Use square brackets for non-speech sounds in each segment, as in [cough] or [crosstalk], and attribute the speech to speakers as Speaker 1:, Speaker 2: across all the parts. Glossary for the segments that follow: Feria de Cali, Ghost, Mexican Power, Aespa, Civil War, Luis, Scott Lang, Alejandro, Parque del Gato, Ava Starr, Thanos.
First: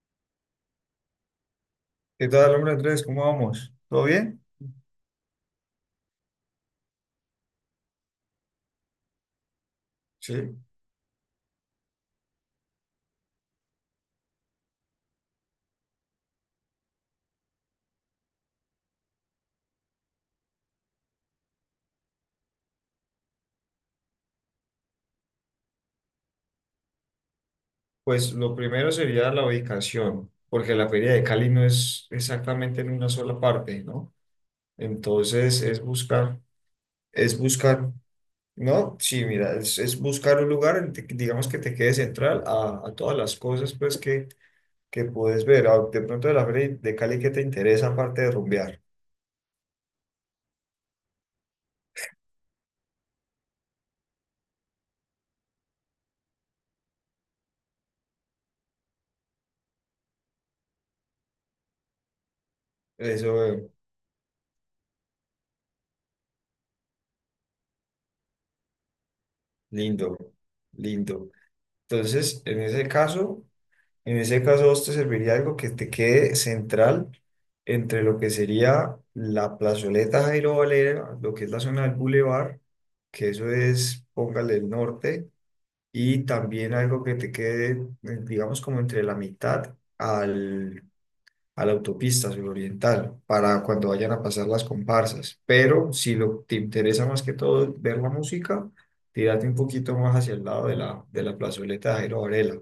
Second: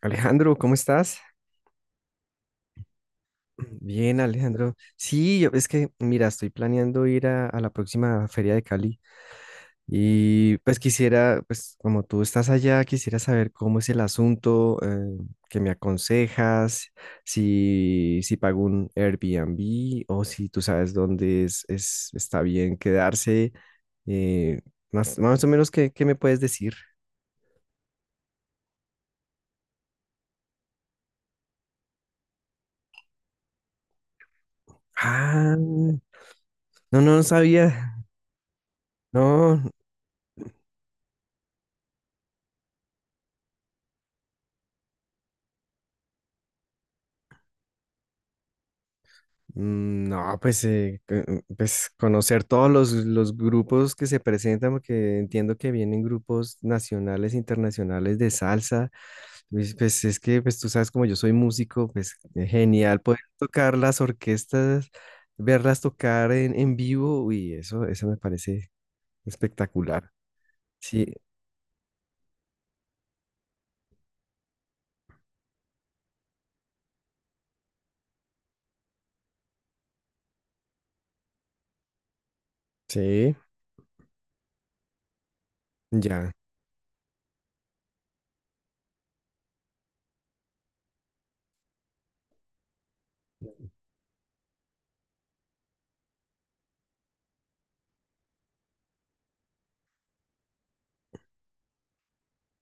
Speaker 1: Alejandro, ¿cómo estás?
Speaker 2: ¿Qué tal, hombre Andrés? ¿Cómo vamos? ¿Todo
Speaker 1: Bien,
Speaker 2: bien?
Speaker 1: Alejandro. Sí, yo, mira, estoy planeando ir a la próxima Feria de Cali y
Speaker 2: Sí.
Speaker 1: pues quisiera, pues como tú estás allá, quisiera saber cómo es el asunto, qué me aconsejas, si pago un Airbnb o si tú sabes dónde está bien quedarse, eh, más o menos, ¿ qué me puedes decir?
Speaker 2: Pues lo primero sería la ubicación, porque la Feria de Cali no es exactamente en una sola parte, ¿no?
Speaker 1: Ah,
Speaker 2: Entonces es
Speaker 1: no,
Speaker 2: buscar,
Speaker 1: no, no
Speaker 2: es buscar,
Speaker 1: sabía.
Speaker 2: ¿no? Sí, mira,
Speaker 1: No.
Speaker 2: es buscar un lugar, en digamos que te quede central a todas las cosas pues que puedes ver. Ah, de pronto de la Feria de Cali, ¿qué te interesa aparte de rumbear?
Speaker 1: No, pues, pues conocer los grupos que se presentan, porque entiendo que vienen grupos nacionales, internacionales de salsa. Pues, pues tú sabes, como yo soy músico, pues genial poder
Speaker 2: Eso,
Speaker 1: tocar las orquestas, verlas tocar en vivo, eso me parece espectacular.
Speaker 2: lindo,
Speaker 1: Sí,
Speaker 2: lindo. Entonces, en ese caso... En ese caso, a vos te serviría algo que te quede central entre lo que sería la plazoleta Jairo Valera, lo que es la zona del bulevar, que
Speaker 1: sí,
Speaker 2: eso es, póngale el norte, y
Speaker 1: ya,
Speaker 2: también algo que te quede, digamos, como entre la mitad a la autopista suroriental, para cuando vayan a pasar las comparsas. Pero si te interesa más que todo ver la música, tírate un poquito más hacia el lado de la plazoleta Jairo Varela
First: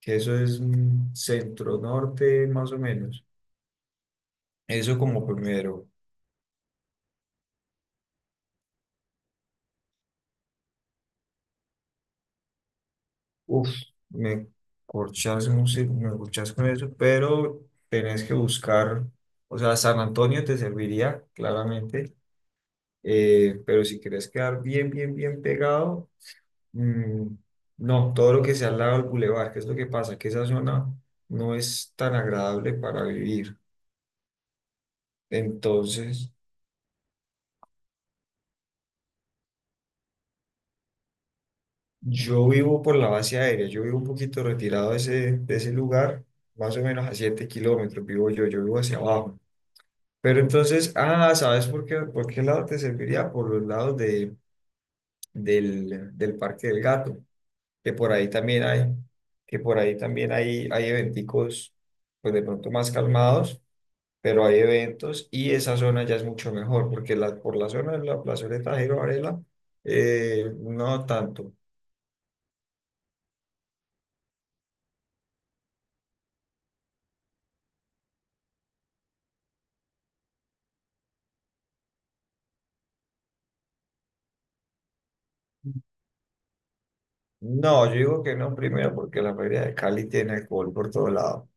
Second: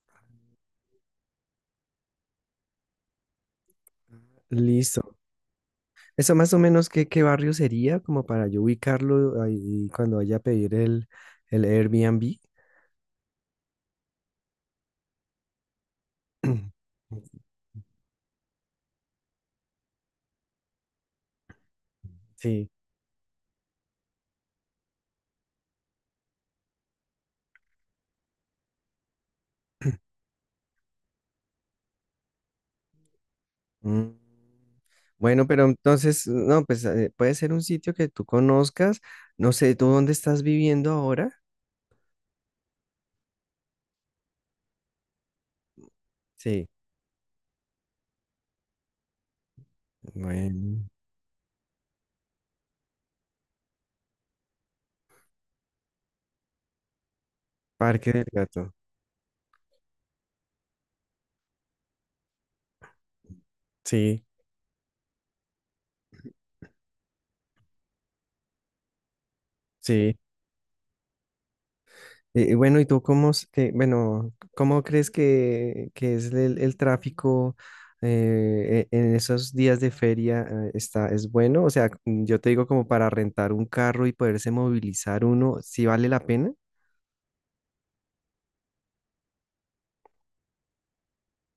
Speaker 2: que eso es centro-norte más o menos. Eso
Speaker 1: listo.
Speaker 2: como primero.
Speaker 1: Eso más o menos, ¿ qué barrio sería? Como para yo ubicarlo ahí cuando vaya a pedir el Airbnb.
Speaker 2: Uf, me me corchas con
Speaker 1: [clears throat]
Speaker 2: eso, pero tenés que buscar, o sea, San Antonio te serviría, claramente,
Speaker 1: Sí.
Speaker 2: pero si querés quedar bien, bien, bien pegado, mm, no, todo lo que sea al lado del bulevar, que es lo que pasa, que esa zona no es tan agradable para vivir.
Speaker 1: Mm. Bueno, pero entonces,
Speaker 2: Entonces...
Speaker 1: no, pues puede ser un sitio que tú conozcas. No sé, ¿tú dónde estás viviendo ahora?
Speaker 2: Yo vivo por la base aérea, yo vivo un poquito retirado de ese lugar,
Speaker 1: Sí.
Speaker 2: más o menos a 7 km vivo yo, yo vivo hacia abajo. Pero
Speaker 1: Bueno.
Speaker 2: entonces, ah, ¿sabes por qué lado te serviría? Por los lados del Parque del Gato, que
Speaker 1: Parque
Speaker 2: por
Speaker 1: del
Speaker 2: ahí también
Speaker 1: Gato.
Speaker 2: hay, que por ahí también hay eventicos, pues de pronto más calmados,
Speaker 1: Sí,
Speaker 2: pero hay eventos y esa zona ya es mucho mejor, porque la, por la zona de la plazoleta Jairo Varela,
Speaker 1: sí.
Speaker 2: no tanto.
Speaker 1: ¿ bueno, ¿cómo crees que es el tráfico en esos días de feria? Está, ¿es bueno? O sea, yo te digo como para rentar un carro y poderse movilizar uno, ¿sí vale la pena?
Speaker 2: No, yo digo que no primero porque la feria de Cali tiene alcohol por todo lado.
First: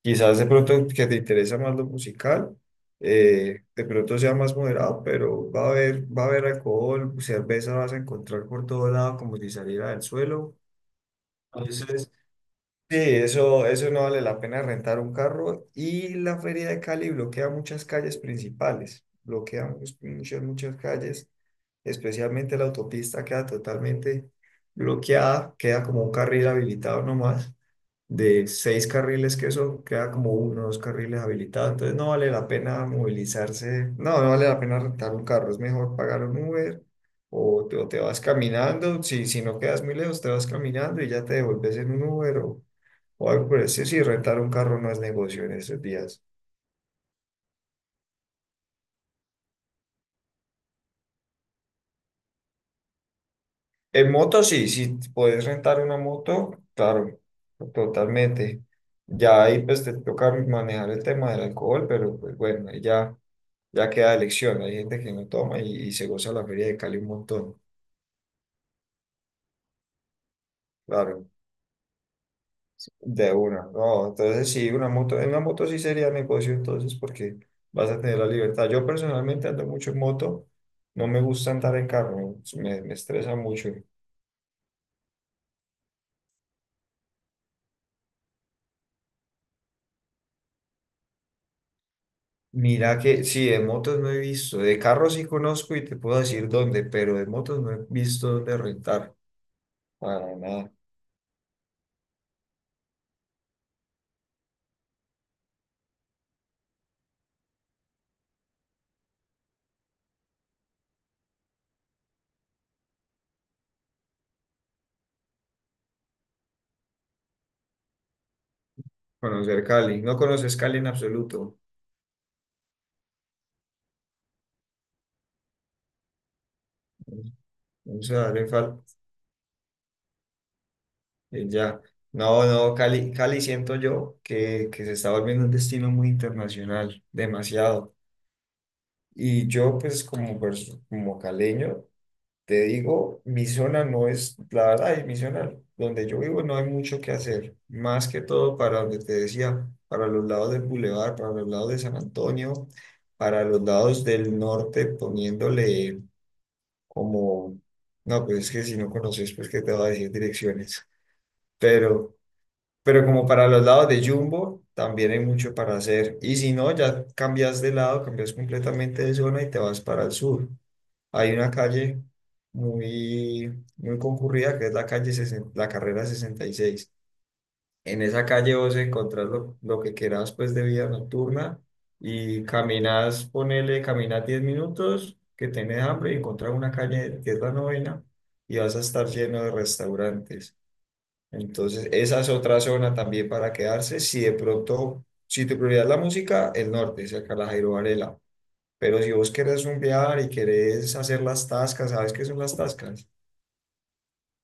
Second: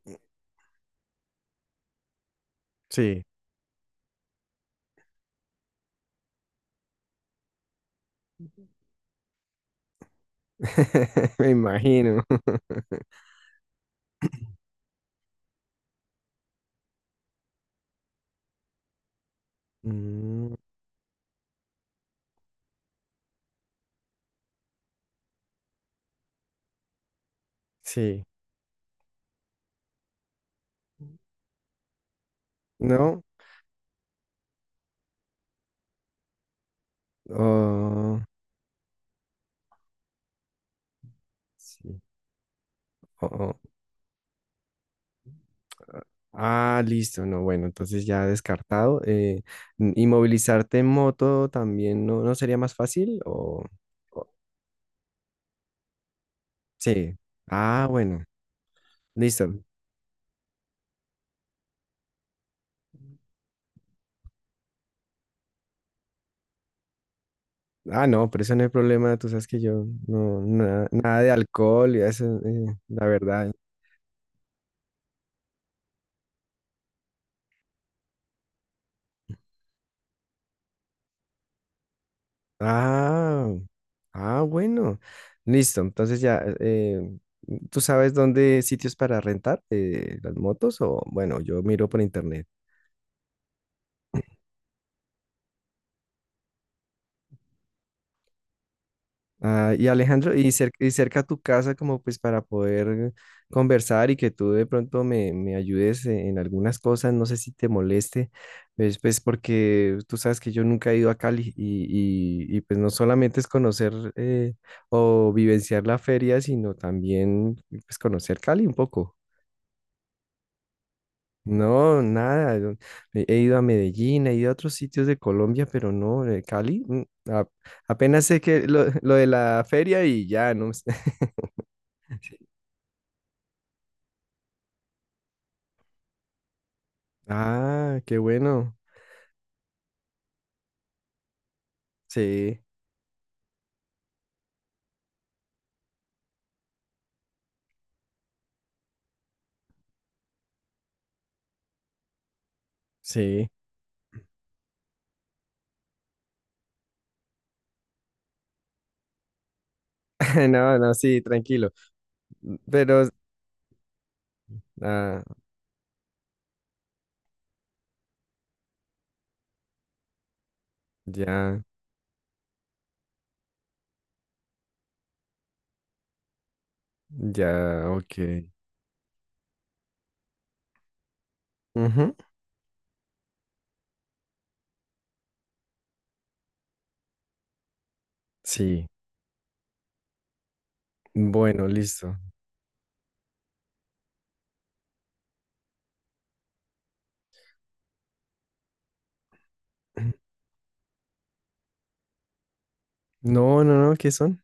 Speaker 2: Quizás de pronto que te interesa más lo musical,
Speaker 1: Sí.
Speaker 2: de pronto sea más moderado, pero va a haber alcohol, cerveza vas a encontrar por todo lado como si saliera del suelo.
Speaker 1: [laughs] Me
Speaker 2: Entonces.
Speaker 1: imagino. [laughs]
Speaker 2: Sí, eso no vale la pena rentar un carro y la Feria de Cali bloquea muchas calles principales, muchas,
Speaker 1: Mm,
Speaker 2: muchas calles, especialmente la autopista queda totalmente bloqueada, queda como un carril habilitado nomás
Speaker 1: sí,
Speaker 2: de seis carriles que eso queda como uno o dos carriles habilitados, entonces no vale la pena
Speaker 1: ¿no?
Speaker 2: movilizarse, no, no vale la pena rentar un carro, es mejor pagar un Uber o te vas
Speaker 1: Oh,
Speaker 2: caminando, si no quedas muy lejos te vas caminando y ya te devuelves en
Speaker 1: sí.
Speaker 2: un Uber
Speaker 1: Oh,
Speaker 2: o algo por
Speaker 1: oh.
Speaker 2: el estilo, sí, rentar un carro no es negocio en estos días.
Speaker 1: Ah, listo, no, bueno, entonces ya descartado. ¿Y movilizarte en moto también no, no sería más fácil?
Speaker 2: En
Speaker 1: O-
Speaker 2: moto sí, si puedes rentar una moto,
Speaker 1: sí.
Speaker 2: claro,
Speaker 1: Ah, bueno,
Speaker 2: totalmente. Ya
Speaker 1: listo.
Speaker 2: ahí pues te toca manejar el tema del alcohol, pero pues bueno, ahí ya ya queda elección, hay gente que no toma y se goza la feria de Cali un montón,
Speaker 1: Ah, no, pero eso no hay problema, tú sabes que yo nada
Speaker 2: claro,
Speaker 1: de alcohol y eso, la
Speaker 2: de
Speaker 1: verdad.
Speaker 2: una, no, entonces sí, en una moto sí sería negocio entonces porque vas a tener la libertad. Yo personalmente ando mucho en moto, no me gusta andar en carro, me estresa
Speaker 1: Ah,
Speaker 2: mucho.
Speaker 1: ah, bueno. Listo. Entonces ya, ¿tú sabes dónde sitios para rentar las motos? O bueno, yo miro por internet.
Speaker 2: Mira que sí, de motos no he visto, de carros sí conozco y te puedo decir dónde, pero de motos no he visto dónde rentar,
Speaker 1: Ah, y Alejandro,
Speaker 2: para nada,
Speaker 1: y cerca a tu casa, como pues para poder conversar y que tú de pronto me ayudes en algunas cosas, no sé si te moleste, pues porque tú sabes que yo nunca he ido a Cali y pues no solamente es conocer o vivenciar la feria, sino también pues conocer Cali un poco.
Speaker 2: conocer Cali, no conoces Cali en absoluto,
Speaker 1: No, nada. Yo he ido a Medellín, he ido a otros sitios de Colombia, pero no, de Cali. A-
Speaker 2: no se
Speaker 1: Apenas sé
Speaker 2: darle falta.
Speaker 1: [laughs] lo de la feria y ya, no sé. [laughs]
Speaker 2: Eh, ya, no, no, Cali, Cali siento yo que se está volviendo un destino muy internacional, demasiado.
Speaker 1: Ah, qué bueno.
Speaker 2: Y yo, pues, como caleño,
Speaker 1: Sí,
Speaker 2: te digo, mi zona no es, la verdad, y mi zona donde yo vivo no hay mucho que hacer, más que todo para donde te decía, para los lados del Boulevard, para los lados de San Antonio, para
Speaker 1: sí.
Speaker 2: los lados del norte, poniéndole como, no, pues es que si no conoces, pues, ¿qué te va a decir
Speaker 1: [laughs] No,
Speaker 2: direcciones?
Speaker 1: no, sí, tranquilo.
Speaker 2: Pero. Pero
Speaker 1: Pero.
Speaker 2: como para los lados de Jumbo, también hay
Speaker 1: Ah,
Speaker 2: mucho para hacer. Y si no, ya cambias de lado, cambias completamente de zona y te vas para el sur. Hay una
Speaker 1: ya,
Speaker 2: calle muy, muy concurrida que es la la carrera 66.
Speaker 1: ya,
Speaker 2: En
Speaker 1: ok.
Speaker 2: esa calle vos encontrás lo que quieras pues de vida nocturna
Speaker 1: Ujú.
Speaker 2: y caminas, ponele, caminas 10 minutos que tenés hambre y encontrás una calle que es la novena y vas a
Speaker 1: Sí,
Speaker 2: estar lleno de restaurantes.
Speaker 1: bueno,
Speaker 2: Entonces,
Speaker 1: listo.
Speaker 2: esa es otra zona también para quedarse. Si de pronto, si tu prioridad es la música, el norte, cerca de la Jairo Varela. Pero si vos querés rumbear y
Speaker 1: [clears throat]
Speaker 2: querés hacer las tascas, ¿sabes qué son las tascas?
Speaker 1: No, no, no, ¿qué son?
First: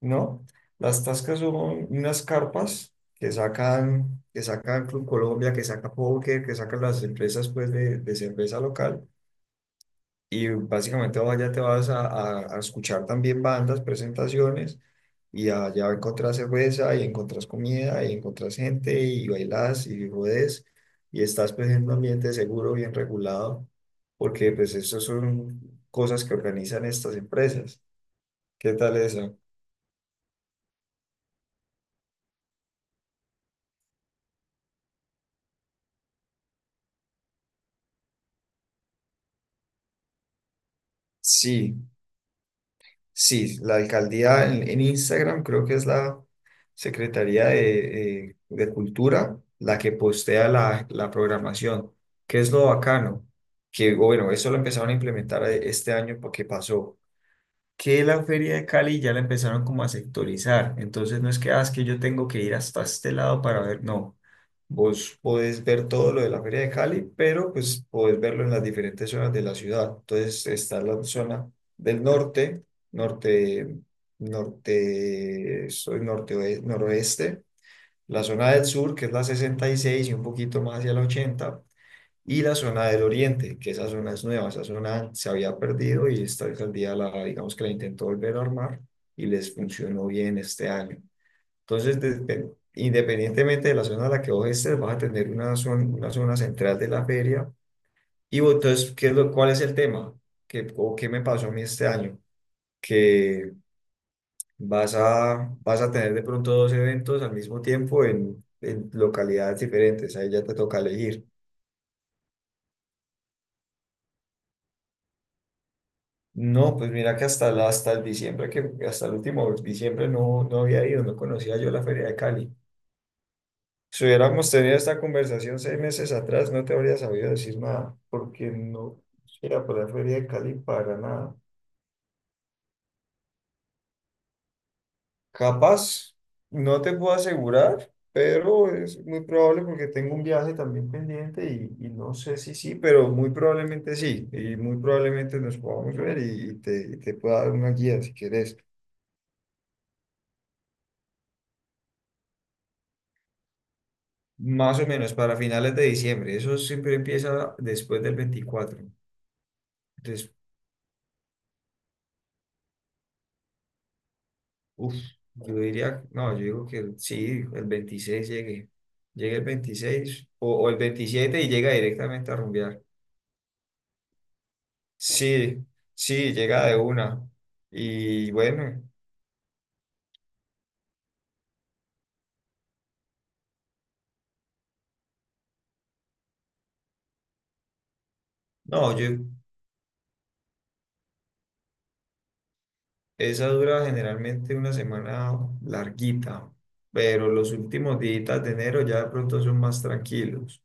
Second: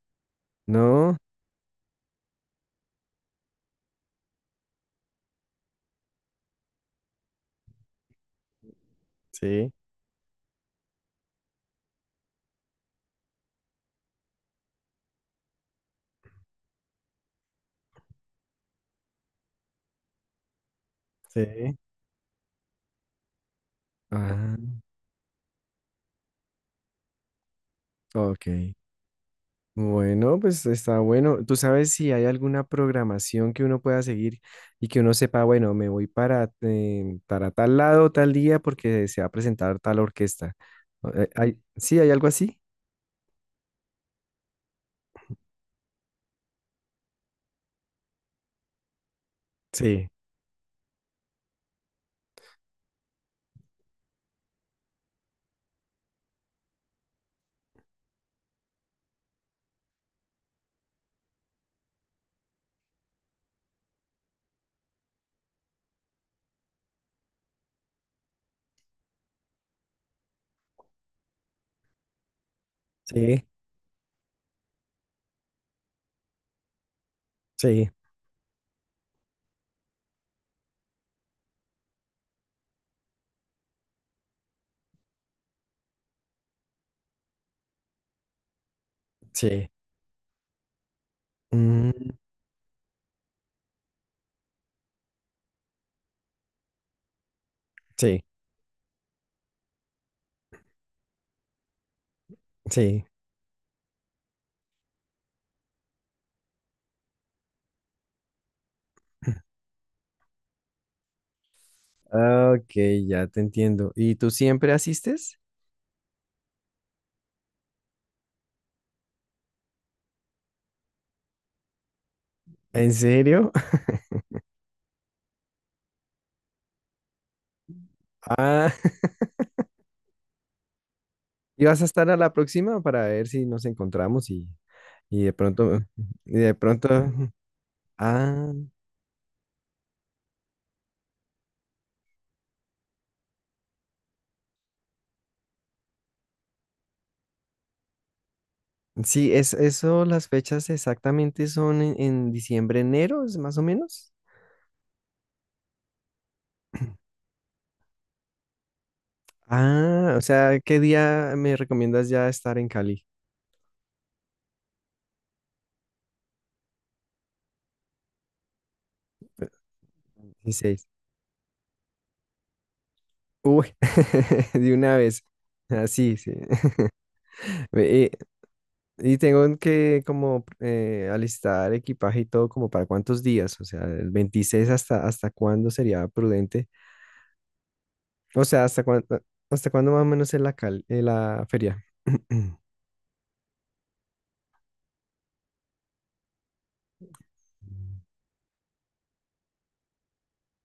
Speaker 2: ¿No? Las
Speaker 1: No,
Speaker 2: tascas son unas carpas que sacan Club Colombia, que saca Poker, que sacan las empresas pues de cerveza local.
Speaker 1: sí,
Speaker 2: Y básicamente allá te vas a escuchar también bandas, presentaciones, y allá encontrás cerveza, y encontrás comida, y encontrás gente, y bailás, y rodés, y estás pues
Speaker 1: sí.
Speaker 2: en un ambiente seguro, bien regulado, porque pues
Speaker 1: Ah,
Speaker 2: eso son cosas que organizan estas empresas.
Speaker 1: ok.
Speaker 2: ¿Qué tal eso?
Speaker 1: Bueno, pues está bueno. ¿Tú sabes si hay alguna programación que uno pueda seguir y que uno sepa, bueno, me voy para tal lado, tal día, porque se va a presentar tal orquesta? ¿
Speaker 2: Sí.
Speaker 1: sí, hay algo así?
Speaker 2: Sí, la alcaldía en Instagram creo que es la Secretaría de Cultura la que
Speaker 1: Sí,
Speaker 2: postea la programación. ¿Qué es lo bacano, que bueno, eso lo empezaron a implementar este año porque pasó, que la feria de Cali ya la empezaron como a sectorizar. Entonces no es que, ah, es que yo tengo que ir hasta este lado para ver, no. Vos podés ver todo lo de la feria de Cali, pero pues podés verlo en las diferentes zonas de la ciudad. Entonces está la zona del norte,
Speaker 1: sí,
Speaker 2: norte, norte, soy norte, noroeste,
Speaker 1: sí,
Speaker 2: la zona del sur, que es la 66 y un poquito más hacia la 80 y la zona del oriente, que esa zona es nueva, esa zona se había perdido y esta alcaldía la, digamos que la intentó volver a armar y les
Speaker 1: sí.
Speaker 2: funcionó bien este año. Entonces,
Speaker 1: Mm,
Speaker 2: desde- independientemente de la zona a la que vos estés, vas a tener una zona central de la feria.
Speaker 1: sí,
Speaker 2: Y vos, entonces, ¿qué es lo, cuál es el tema? ¿Qué, o qué me pasó a mí este año?
Speaker 1: sí.
Speaker 2: Que vas a, vas a tener de pronto dos eventos al mismo tiempo en localidades diferentes, ahí ya te toca elegir.
Speaker 1: Ah, ok, ya te entiendo. ¿Y tú siempre asistes?
Speaker 2: No, pues mira que hasta el diciembre, que hasta el último diciembre no había ido, no conocía yo la Feria de Cali.
Speaker 1: ¿En serio? [laughs]
Speaker 2: Si hubiéramos tenido esta conversación 6 meses atrás, no te habría sabido decir nada, porque
Speaker 1: Ah.
Speaker 2: no
Speaker 1: [laughs]
Speaker 2: era por la Feria de Cali para nada.
Speaker 1: ¿Y vas a estar a la próxima para ver si nos encontramos y de pronto,
Speaker 2: Capaz,
Speaker 1: y de
Speaker 2: no
Speaker 1: pronto,
Speaker 2: te puedo asegurar,
Speaker 1: ah.
Speaker 2: pero es muy probable porque tengo un viaje también pendiente y no sé si sí, pero muy probablemente sí, y muy probablemente nos podamos ver y y te pueda dar una guía si quieres.
Speaker 1: Sí, es eso, las fechas exactamente son en diciembre, enero, es más o menos.
Speaker 2: Más o menos para finales de diciembre. Eso siempre empieza después del 24.
Speaker 1: Ah, o
Speaker 2: Entonces,
Speaker 1: sea, ¿qué día me recomiendas ya estar en Cali?
Speaker 2: uff, yo diría, no, yo digo que sí, el 26 llegue. Llegue el 26 o el
Speaker 1: 16.
Speaker 2: 27 y llega directamente a rumbear.
Speaker 1: Uy, [laughs] de una vez.
Speaker 2: Sí,
Speaker 1: Así, sí.
Speaker 2: sí,
Speaker 1: Sí.
Speaker 2: llega de una.
Speaker 1: [laughs] Ve,
Speaker 2: Y bueno,
Speaker 1: y tengo que como alistar equipaje y todo como para cuántos días, o sea, el 26 hasta, ¿hasta cuándo sería prudente? O sea,
Speaker 2: no, yo,
Speaker 1: hasta cuándo más o menos es la feria. [clears throat]
Speaker 2: esa dura generalmente una semana larguita, pero los últimos días de enero ya de pronto son más tranquilos,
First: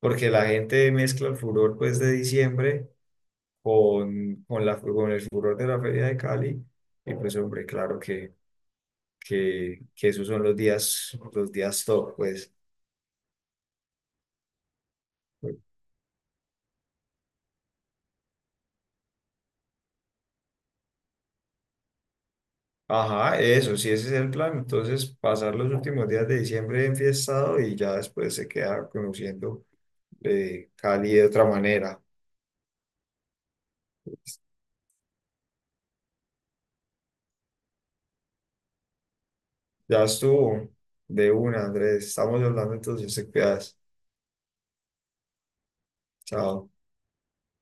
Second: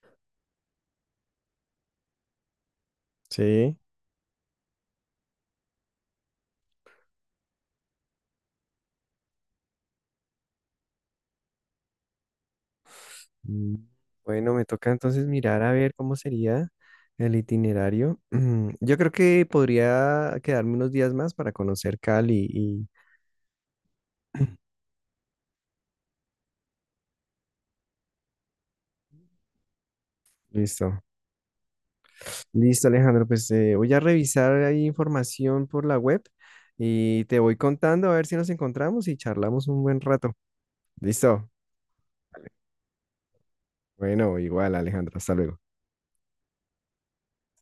Speaker 2: porque la gente mezcla el furor pues de diciembre
Speaker 1: Sí.
Speaker 2: con el furor de la Feria de Cali. Y pues, hombre, claro que esos son los días top, pues.
Speaker 1: Mm. Bueno, me toca entonces mirar a ver cómo sería el itinerario. [clears throat] Yo creo que podría quedarme unos días más para conocer Cali y
Speaker 2: Ajá, eso, sí, ese es el plan.
Speaker 1: [clears throat]
Speaker 2: Entonces, pasar los últimos días de diciembre enfiestado y ya después se queda conociendo
Speaker 1: listo.
Speaker 2: Cali de otra manera.
Speaker 1: Listo, Alejandro, pues voy a revisar ahí información por la web y te voy contando a ver si nos encontramos y charlamos un buen
Speaker 2: Ya
Speaker 1: rato.
Speaker 2: estuvo de
Speaker 1: Listo.
Speaker 2: una, Andrés. Estamos hablando, entonces te cuidas.
Speaker 1: Bueno, igual, Alejandro, hasta luego.
Speaker 2: Chao.